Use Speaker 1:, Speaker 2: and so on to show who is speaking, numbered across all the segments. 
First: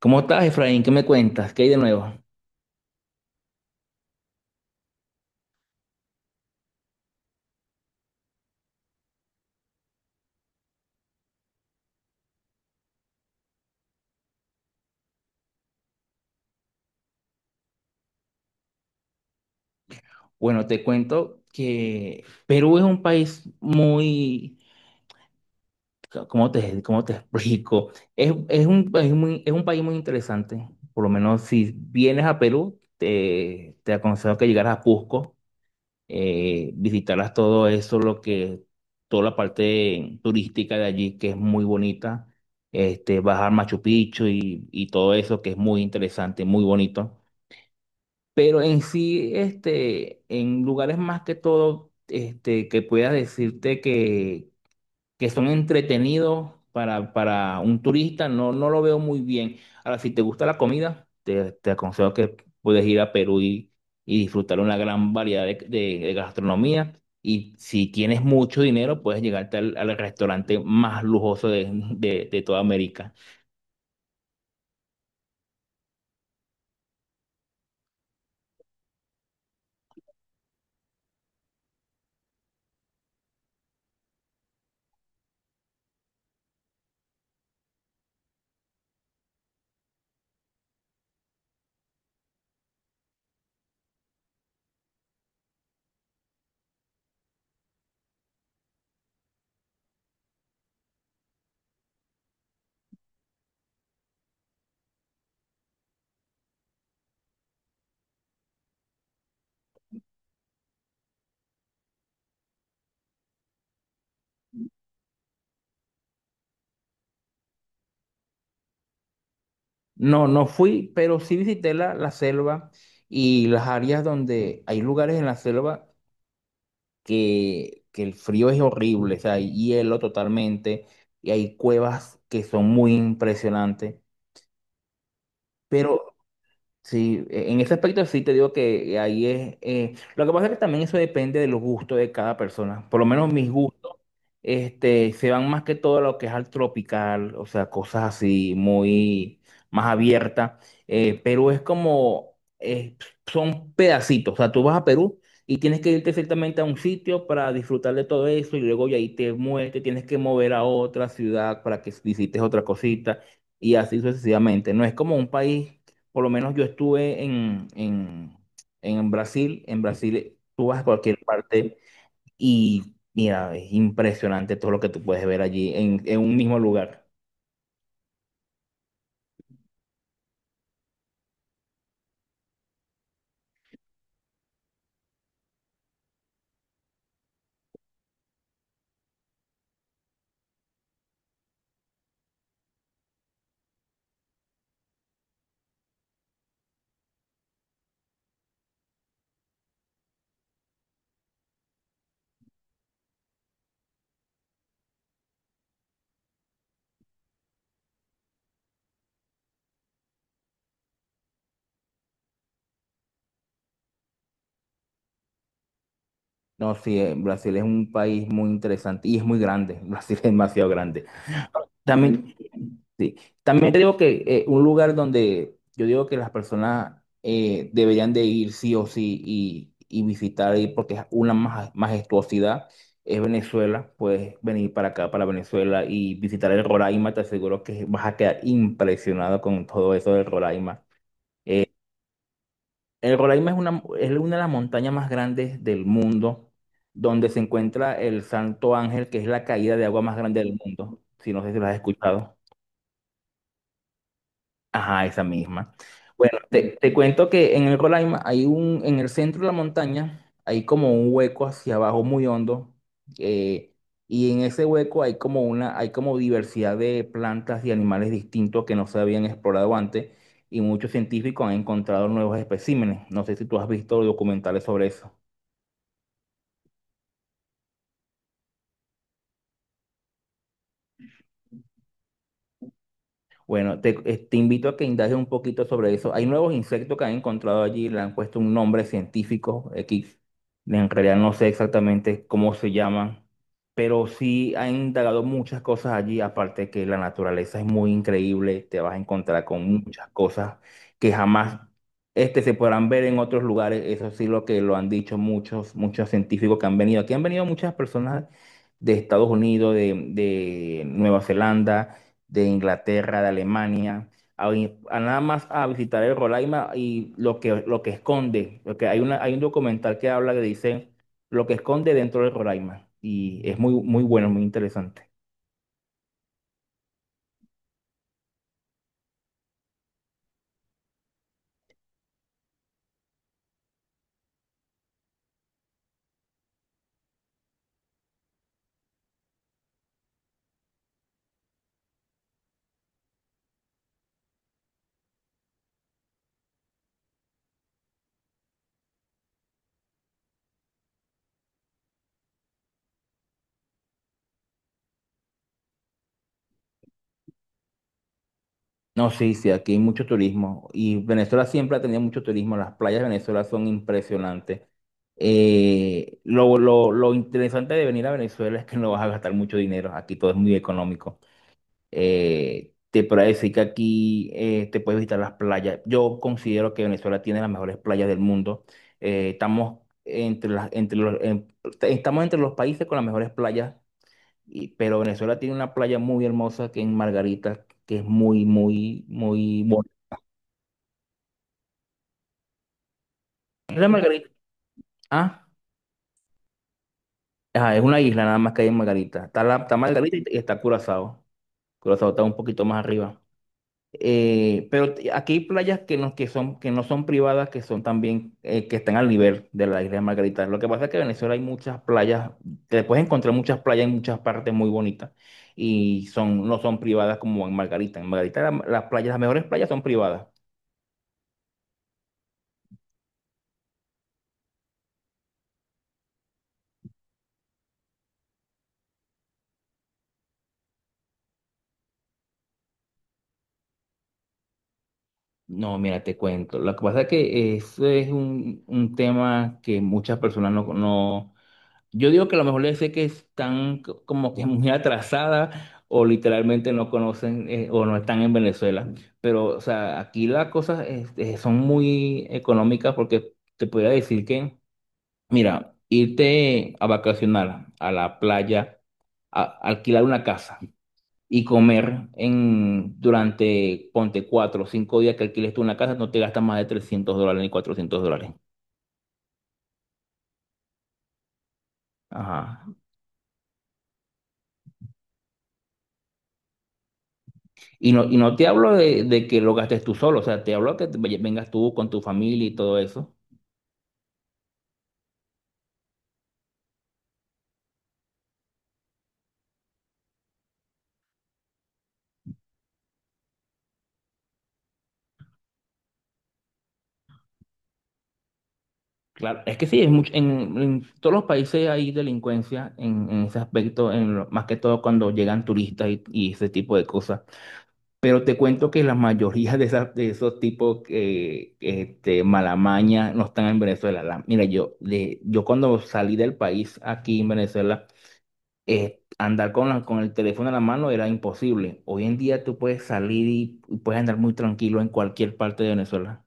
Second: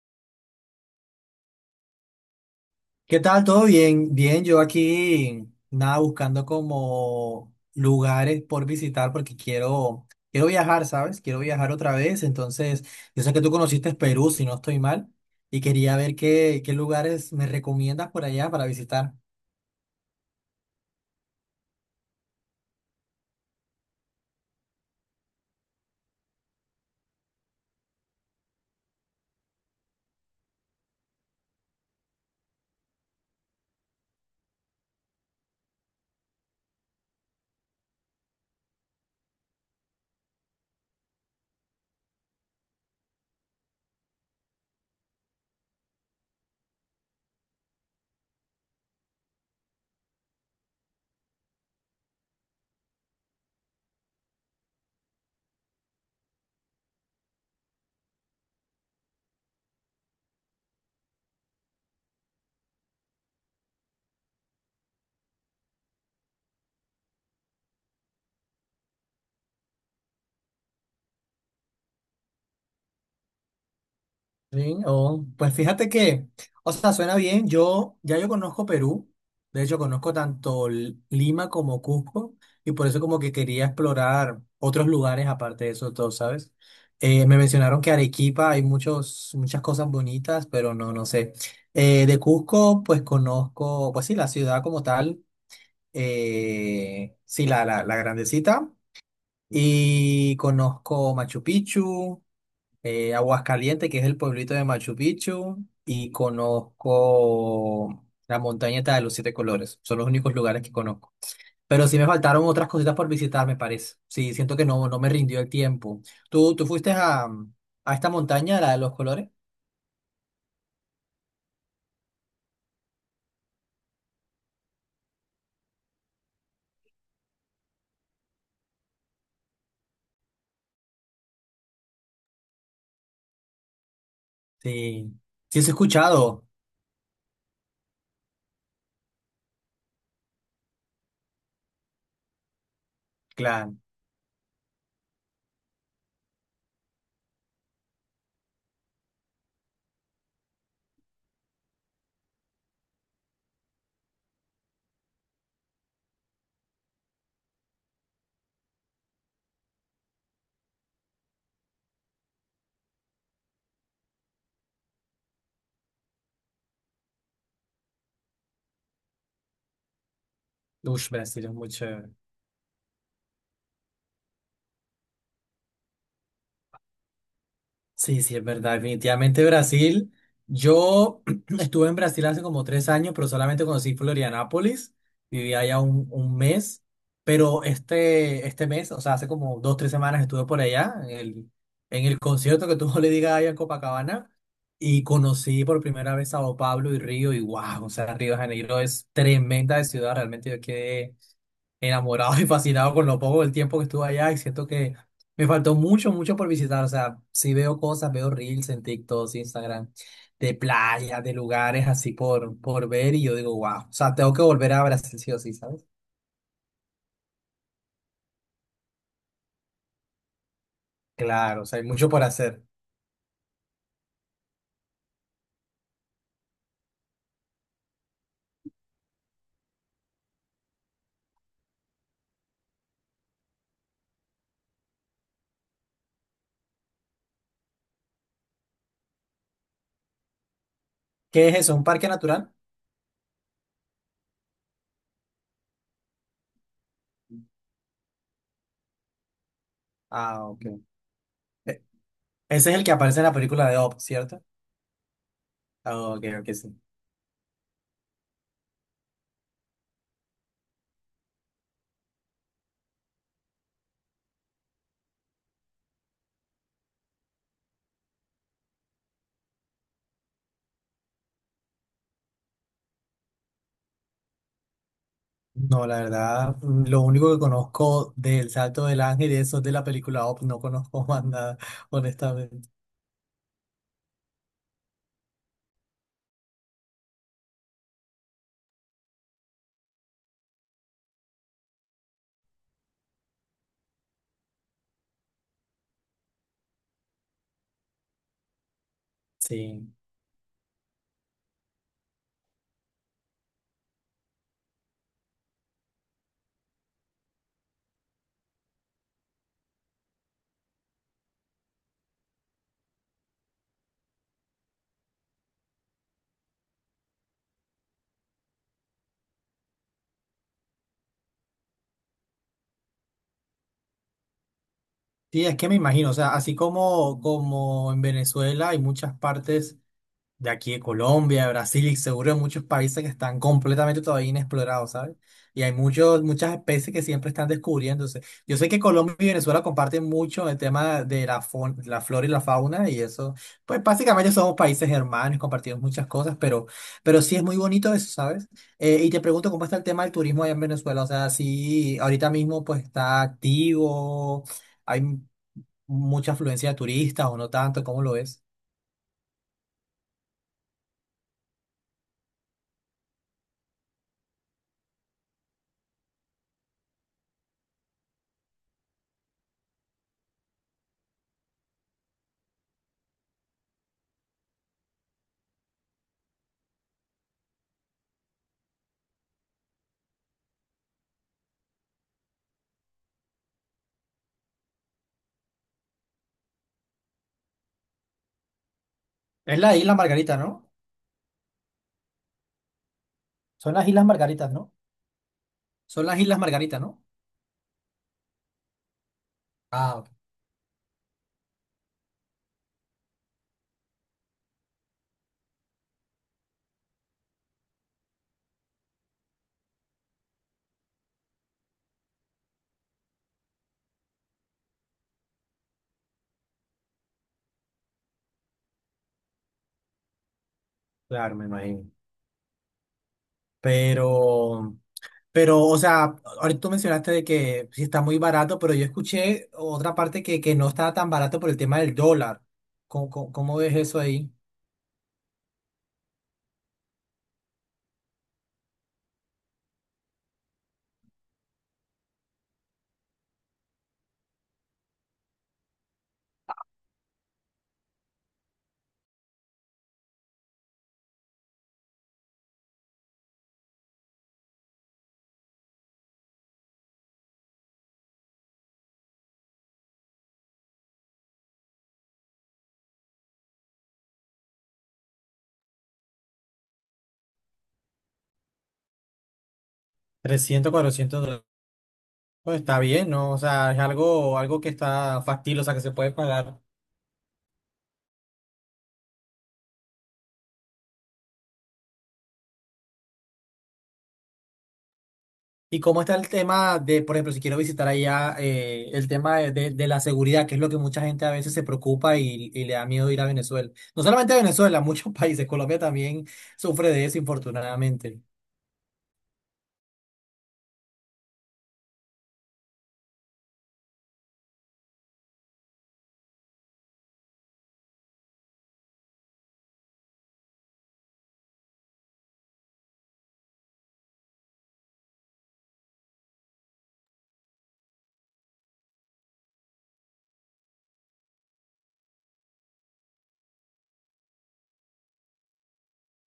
Speaker 1: ¿Cómo estás, Efraín? ¿Qué me cuentas? ¿Qué hay de nuevo?
Speaker 2: ¿Qué tal? ¿Todo bien? Bien, yo aquí nada buscando como lugares por visitar porque quiero viajar, ¿sabes? Quiero viajar otra vez, entonces yo sé que tú conociste Perú, si no estoy mal, y quería ver qué lugares me recomiendas por allá para visitar.
Speaker 1: Bueno, te cuento que Perú es un país muy, ¿cómo cómo te explico? Es un país muy, es un país muy interesante. Por lo menos si vienes a Perú, te aconsejo que llegaras a Cusco, visitaras todo eso, toda la parte turística de allí, que es muy bonita. Bajar Machu Picchu y todo eso, que es muy interesante, muy bonito. Pero en sí, este, en lugares más que todo, este, que puedas decirte que son entretenidos para un turista, no, no lo veo muy bien. Ahora, si te gusta la comida, te aconsejo que puedes ir a Perú y disfrutar una gran variedad de, de gastronomía. Y si tienes mucho dinero, puedes llegarte al, al restaurante más lujoso de, de toda América.
Speaker 2: Sí, oh, pues fíjate que, o sea, suena bien. Yo ya yo conozco Perú, de hecho conozco tanto Lima como Cusco y por eso como que quería explorar otros lugares aparte de esos dos, ¿sabes? Me mencionaron que Arequipa hay muchos muchas cosas bonitas, pero no sé. De Cusco pues conozco, pues sí, la ciudad como tal, sí la grandecita y conozco Machu Picchu, Aguascalientes, que es el pueblito de Machu Picchu, y conozco la montaña esta de los siete colores. Son los únicos lugares que conozco. Pero sí me faltaron otras cositas por visitar, me parece. Sí, siento que no, no me rindió el tiempo. ¿Tú fuiste a esta montaña, la de los colores?
Speaker 1: No, no fui, pero sí visité la selva y las áreas donde hay lugares en la selva que el frío es horrible, o sea, hay hielo totalmente y hay cuevas que son muy impresionantes.
Speaker 2: Sí. Sí, sí he
Speaker 1: Pero
Speaker 2: escuchado.
Speaker 1: sí, en ese aspecto sí te digo que ahí es. Eh, lo que pasa es que también eso depende de los gustos de cada persona. Por lo menos mis
Speaker 2: Claro.
Speaker 1: gustos, este, se van más que todo a lo que es al tropical, o sea, cosas así muy más abiertas. Eh, Perú es como, son pedacitos. O sea, tú vas a Perú y tienes que irte ciertamente a un sitio para disfrutar de todo eso y luego de ahí te mueves, te tienes que mover a otra ciudad para que visites otra cosita y así sucesivamente. No es como un país. Por lo menos yo estuve en Brasil. En Brasil tú vas a
Speaker 2: Ush,
Speaker 1: cualquier
Speaker 2: Brasil es
Speaker 1: parte
Speaker 2: mucho.
Speaker 1: y mira, es impresionante todo lo que tú puedes ver allí en un mismo lugar.
Speaker 2: Sí, sí, es verdad. Definitivamente Brasil. Yo estuve en Brasil hace como 3 años, pero solamente conocí Florianápolis. Viví allá un mes. Pero este mes, o sea, hace como 2, 3 semanas estuve por allá, en el concierto que tuvo le Gaga allá en Copacabana. Y conocí por primera vez Sao Paulo y Río. Y wow, o sea, Río de Janeiro es tremenda de ciudad. Realmente yo quedé enamorado y fascinado con lo poco del tiempo que estuve allá y siento que me faltó mucho, mucho por visitar. O sea, sí veo cosas, veo reels en TikTok, Instagram, de playas, de lugares así por ver y yo digo, wow, o sea, tengo que volver a Brasil sí o sí, ¿sabes?
Speaker 1: No, sí, Brasil es un país muy interesante y es muy grande. Brasil es demasiado grande.
Speaker 2: Claro, o sea, hay mucho por
Speaker 1: También,
Speaker 2: hacer.
Speaker 1: ujú. Sí. También te digo que un lugar donde yo digo que las personas deberían de ir sí o sí y visitar ahí porque es una majestuosidad es Venezuela. Puedes venir para acá, para Venezuela y visitar el Roraima. Te aseguro que vas a quedar impresionado con todo eso del Roraima.
Speaker 2: ¿Qué es eso? ¿Un parque natural?
Speaker 1: El Roraima es una de las montañas más grandes del mundo donde se encuentra el Santo Ángel, que es la caída de agua más grande
Speaker 2: Ah,
Speaker 1: del
Speaker 2: ok.
Speaker 1: mundo. Si no sé si lo has
Speaker 2: E-
Speaker 1: escuchado.
Speaker 2: ese es el que aparece en la película de Up, ¿cierto?
Speaker 1: Ajá, esa misma.
Speaker 2: Ah, ok,
Speaker 1: Bueno,
Speaker 2: ok, sí.
Speaker 1: te cuento que en el Roraima hay un, en el centro de la montaña, hay como un hueco hacia abajo muy hondo, eh, y en ese hueco hay como una, hay como diversidad de plantas y animales distintos que no se habían explorado antes, y muchos científicos han encontrado nuevos especímenes. No sé si tú has visto documentales sobre eso.
Speaker 2: No, la verdad, lo único que conozco del Salto del Ángel y eso es de la película Up, no conozco más nada, honestamente.
Speaker 1: Bueno, te invito a que indagues un poquito sobre eso. Hay nuevos insectos que han encontrado allí, le han puesto un nombre científico X. En realidad no sé exactamente cómo se llaman, pero sí han indagado muchas cosas allí, aparte que la naturaleza es muy increíble, te vas a encontrar con
Speaker 2: Sí.
Speaker 1: muchas cosas que jamás este, se podrán ver en otros lugares. Eso sí lo que lo han dicho muchos, muchos científicos que han venido. Aquí han venido muchas personas de Estados Unidos, de Nueva Zelanda, de Inglaterra, de Alemania, a, a nada más a visitar el Rolaima y lo que esconde, porque hay una, hay un documental que habla que dice lo que esconde dentro del Rolaima y es muy, muy bueno, muy interesante.
Speaker 2: Sí, es que me imagino, o sea, así como, como en Venezuela hay muchas partes, de aquí de Colombia, de Brasil y seguro de muchos países que están completamente todavía inexplorados, ¿sabes? Y hay muchas especies que siempre están descubriéndose. Yo sé que Colombia y Venezuela comparten mucho el tema de la flora y la fauna y eso, pues básicamente somos países hermanos, compartimos muchas cosas, pero, sí es muy bonito eso, ¿sabes? Y te pregunto, ¿cómo está el tema del turismo allá en Venezuela? O sea, si ahorita mismo pues está activo, hay mucha afluencia de turistas o no tanto, ¿cómo lo es?
Speaker 1: No, sí, sí, aquí hay mucho turismo y Venezuela siempre ha tenido mucho turismo, las playas de Venezuela son impresionantes. Lo interesante de venir a Venezuela es que no vas a gastar mucho dinero, aquí todo es muy económico. Te podría decir que aquí te puedes visitar las playas. Yo considero que Venezuela tiene las mejores playas del mundo. Estamos entre entre los, estamos entre los países con las mejores playas, pero Venezuela tiene una playa muy hermosa que es Margarita, que es muy, muy,
Speaker 2: ¿Es
Speaker 1: muy
Speaker 2: la
Speaker 1: bonita.
Speaker 2: isla Margarita, no? ¿Son
Speaker 1: ¿Es
Speaker 2: las
Speaker 1: la
Speaker 2: Islas
Speaker 1: Margarita?
Speaker 2: Margaritas, no?
Speaker 1: Ah,
Speaker 2: ¿Son las Islas Margarita, no?
Speaker 1: ajá, es una isla nada más que hay en Margarita. Está
Speaker 2: Ah, ok.
Speaker 1: Margarita y está Curazao. Curazao está un poquito más arriba. Pero aquí hay playas que no, que son, que no son privadas, que son también, que están al nivel de la isla de Margarita. Lo que pasa es que en Venezuela hay muchas playas, te puedes encontrar muchas playas en muchas partes muy bonitas y son, no son privadas como en Margarita. En Margarita las playas, las mejores playas son privadas.
Speaker 2: Claro, me imagino. Pero, pero, o sea, ahorita tú mencionaste de que sí está muy barato, pero yo escuché otra parte que no estaba tan barato por el tema del dólar. ¿Cómo ves eso ahí?
Speaker 1: No, mira, te cuento. Lo que pasa es que eso es un tema que muchas personas no, no. Yo digo que a lo mejor les sé que están como que muy atrasadas o literalmente no conocen o no están en Venezuela. Pero, o sea, aquí las cosas este, son muy económicas porque te podría decir que, mira, irte a vacacionar a la playa, alquilar una casa y comer en, durante, ponte, 4 o 5 días que alquiles tú una casa, no te gastas más de $300 ni $400.
Speaker 2: 300 $400. Pues
Speaker 1: Ajá.
Speaker 2: está bien, ¿no? O sea, es algo que está factible, o sea, que se puede pagar.
Speaker 1: Y no te hablo de que lo gastes tú solo, o sea, te hablo que te vengas tú con tu familia y todo eso.
Speaker 2: ¿Y cómo está el tema de, por ejemplo, si quiero visitar allá, el tema de la seguridad, que es lo que mucha gente a veces se preocupa y le da miedo ir a Venezuela? No solamente a Venezuela, muchos países, Colombia también sufre de eso, infortunadamente.
Speaker 1: Claro, es que sí, es mucho, en todos los países hay delincuencia en ese aspecto, en más que todo cuando llegan turistas y ese tipo de cosas. Pero te cuento que la mayoría de, esas, de esos tipos que este, malamaña no están en Venezuela. Mira, yo, de, yo cuando salí del país aquí en Venezuela, andar con, con el teléfono en la mano era imposible. Hoy en día tú puedes salir y puedes andar muy tranquilo en cualquier parte de Venezuela.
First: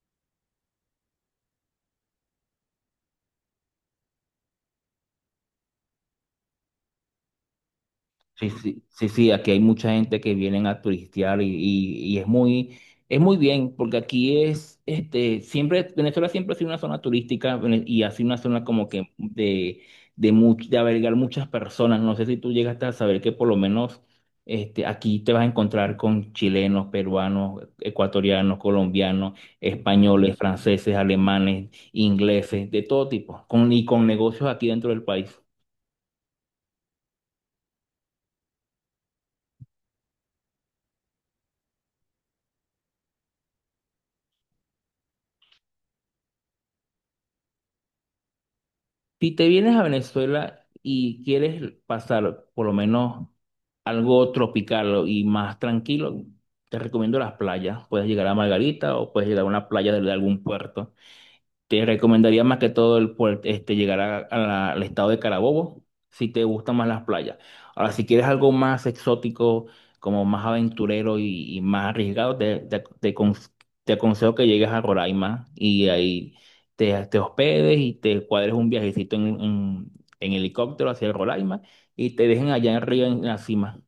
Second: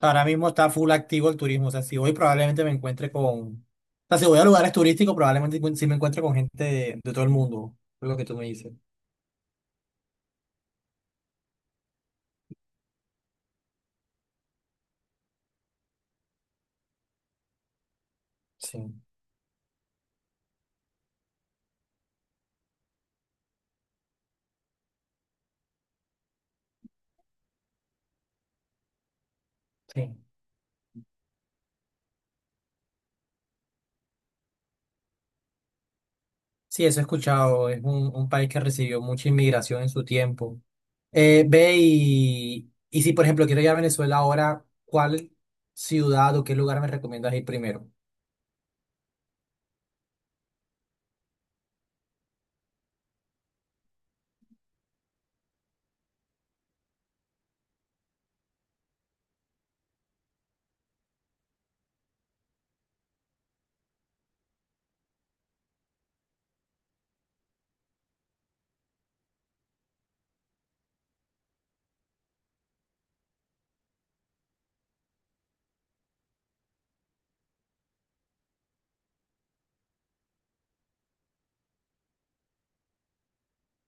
Speaker 2: Ahora mismo está full activo el turismo, o sea, si voy probablemente me encuentre o sea, si voy a lugares turísticos, probablemente si me encuentre con gente de todo el mundo, es lo que tú me
Speaker 1: Sí,
Speaker 2: dices.
Speaker 1: sí, sí, sí, aquí hay mucha gente que vienen a turistear y es muy bien, porque aquí es, este, siempre, Venezuela siempre ha sido una zona turística y ha sido una zona como
Speaker 2: Sí,
Speaker 1: que de, de albergar muchas personas. No sé si tú llegaste a saber que por lo menos este, aquí te vas a encontrar con chilenos, peruanos, ecuatorianos, colombianos,
Speaker 2: sí.
Speaker 1: españoles, franceses, alemanes, ingleses, de todo tipo, con, y con negocios aquí dentro del país.
Speaker 2: Sí, eso he escuchado, es un país que recibió mucha inmigración en su tiempo. Ve y si, por ejemplo, quiero ir a Venezuela ahora, ¿cuál ciudad o qué lugar me recomiendas ir primero?
Speaker 1: Si te vienes a Venezuela y quieres pasar por lo menos algo tropical y más tranquilo, te recomiendo las playas. Puedes llegar a Margarita o puedes llegar a una playa de algún puerto. Te recomendaría más que todo el este, llegar al estado de Carabobo si te gustan más las playas. Ahora, si quieres algo más exótico, como más aventurero y más arriesgado, te te aconsejo que llegues a Roraima y ahí te hospedes y te cuadres un viajecito en helicóptero hacia Roraima y te dejen allá arriba en la cima.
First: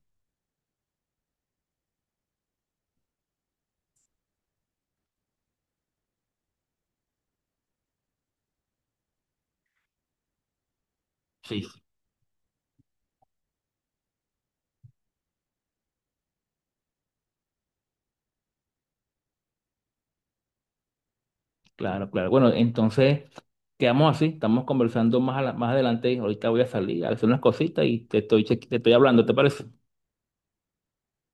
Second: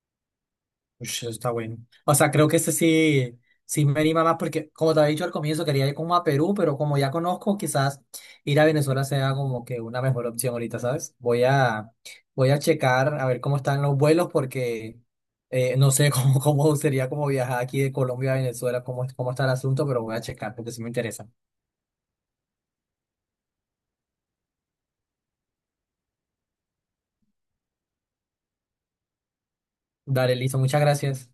Speaker 2: Ush, eso está bueno. O sea, creo que ese sí, sí me anima más porque, como te había dicho al comienzo, quería ir como a Perú, pero como ya conozco, quizás ir a Venezuela sea como que una mejor opción ahorita, ¿sabes? Voy a checar a ver cómo están los vuelos porque no sé cómo sería como viajar aquí de Colombia a Venezuela, cómo está el asunto, pero voy a checar porque sí me interesa.
Speaker 1: Claro, claro. Bueno, entonces quedamos así, estamos conversando más, más adelante. Ahorita voy a salir a hacer unas cositas y te estoy, te estoy hablando, ¿te parece?
Speaker 2: Dale, listo, muchas gracias.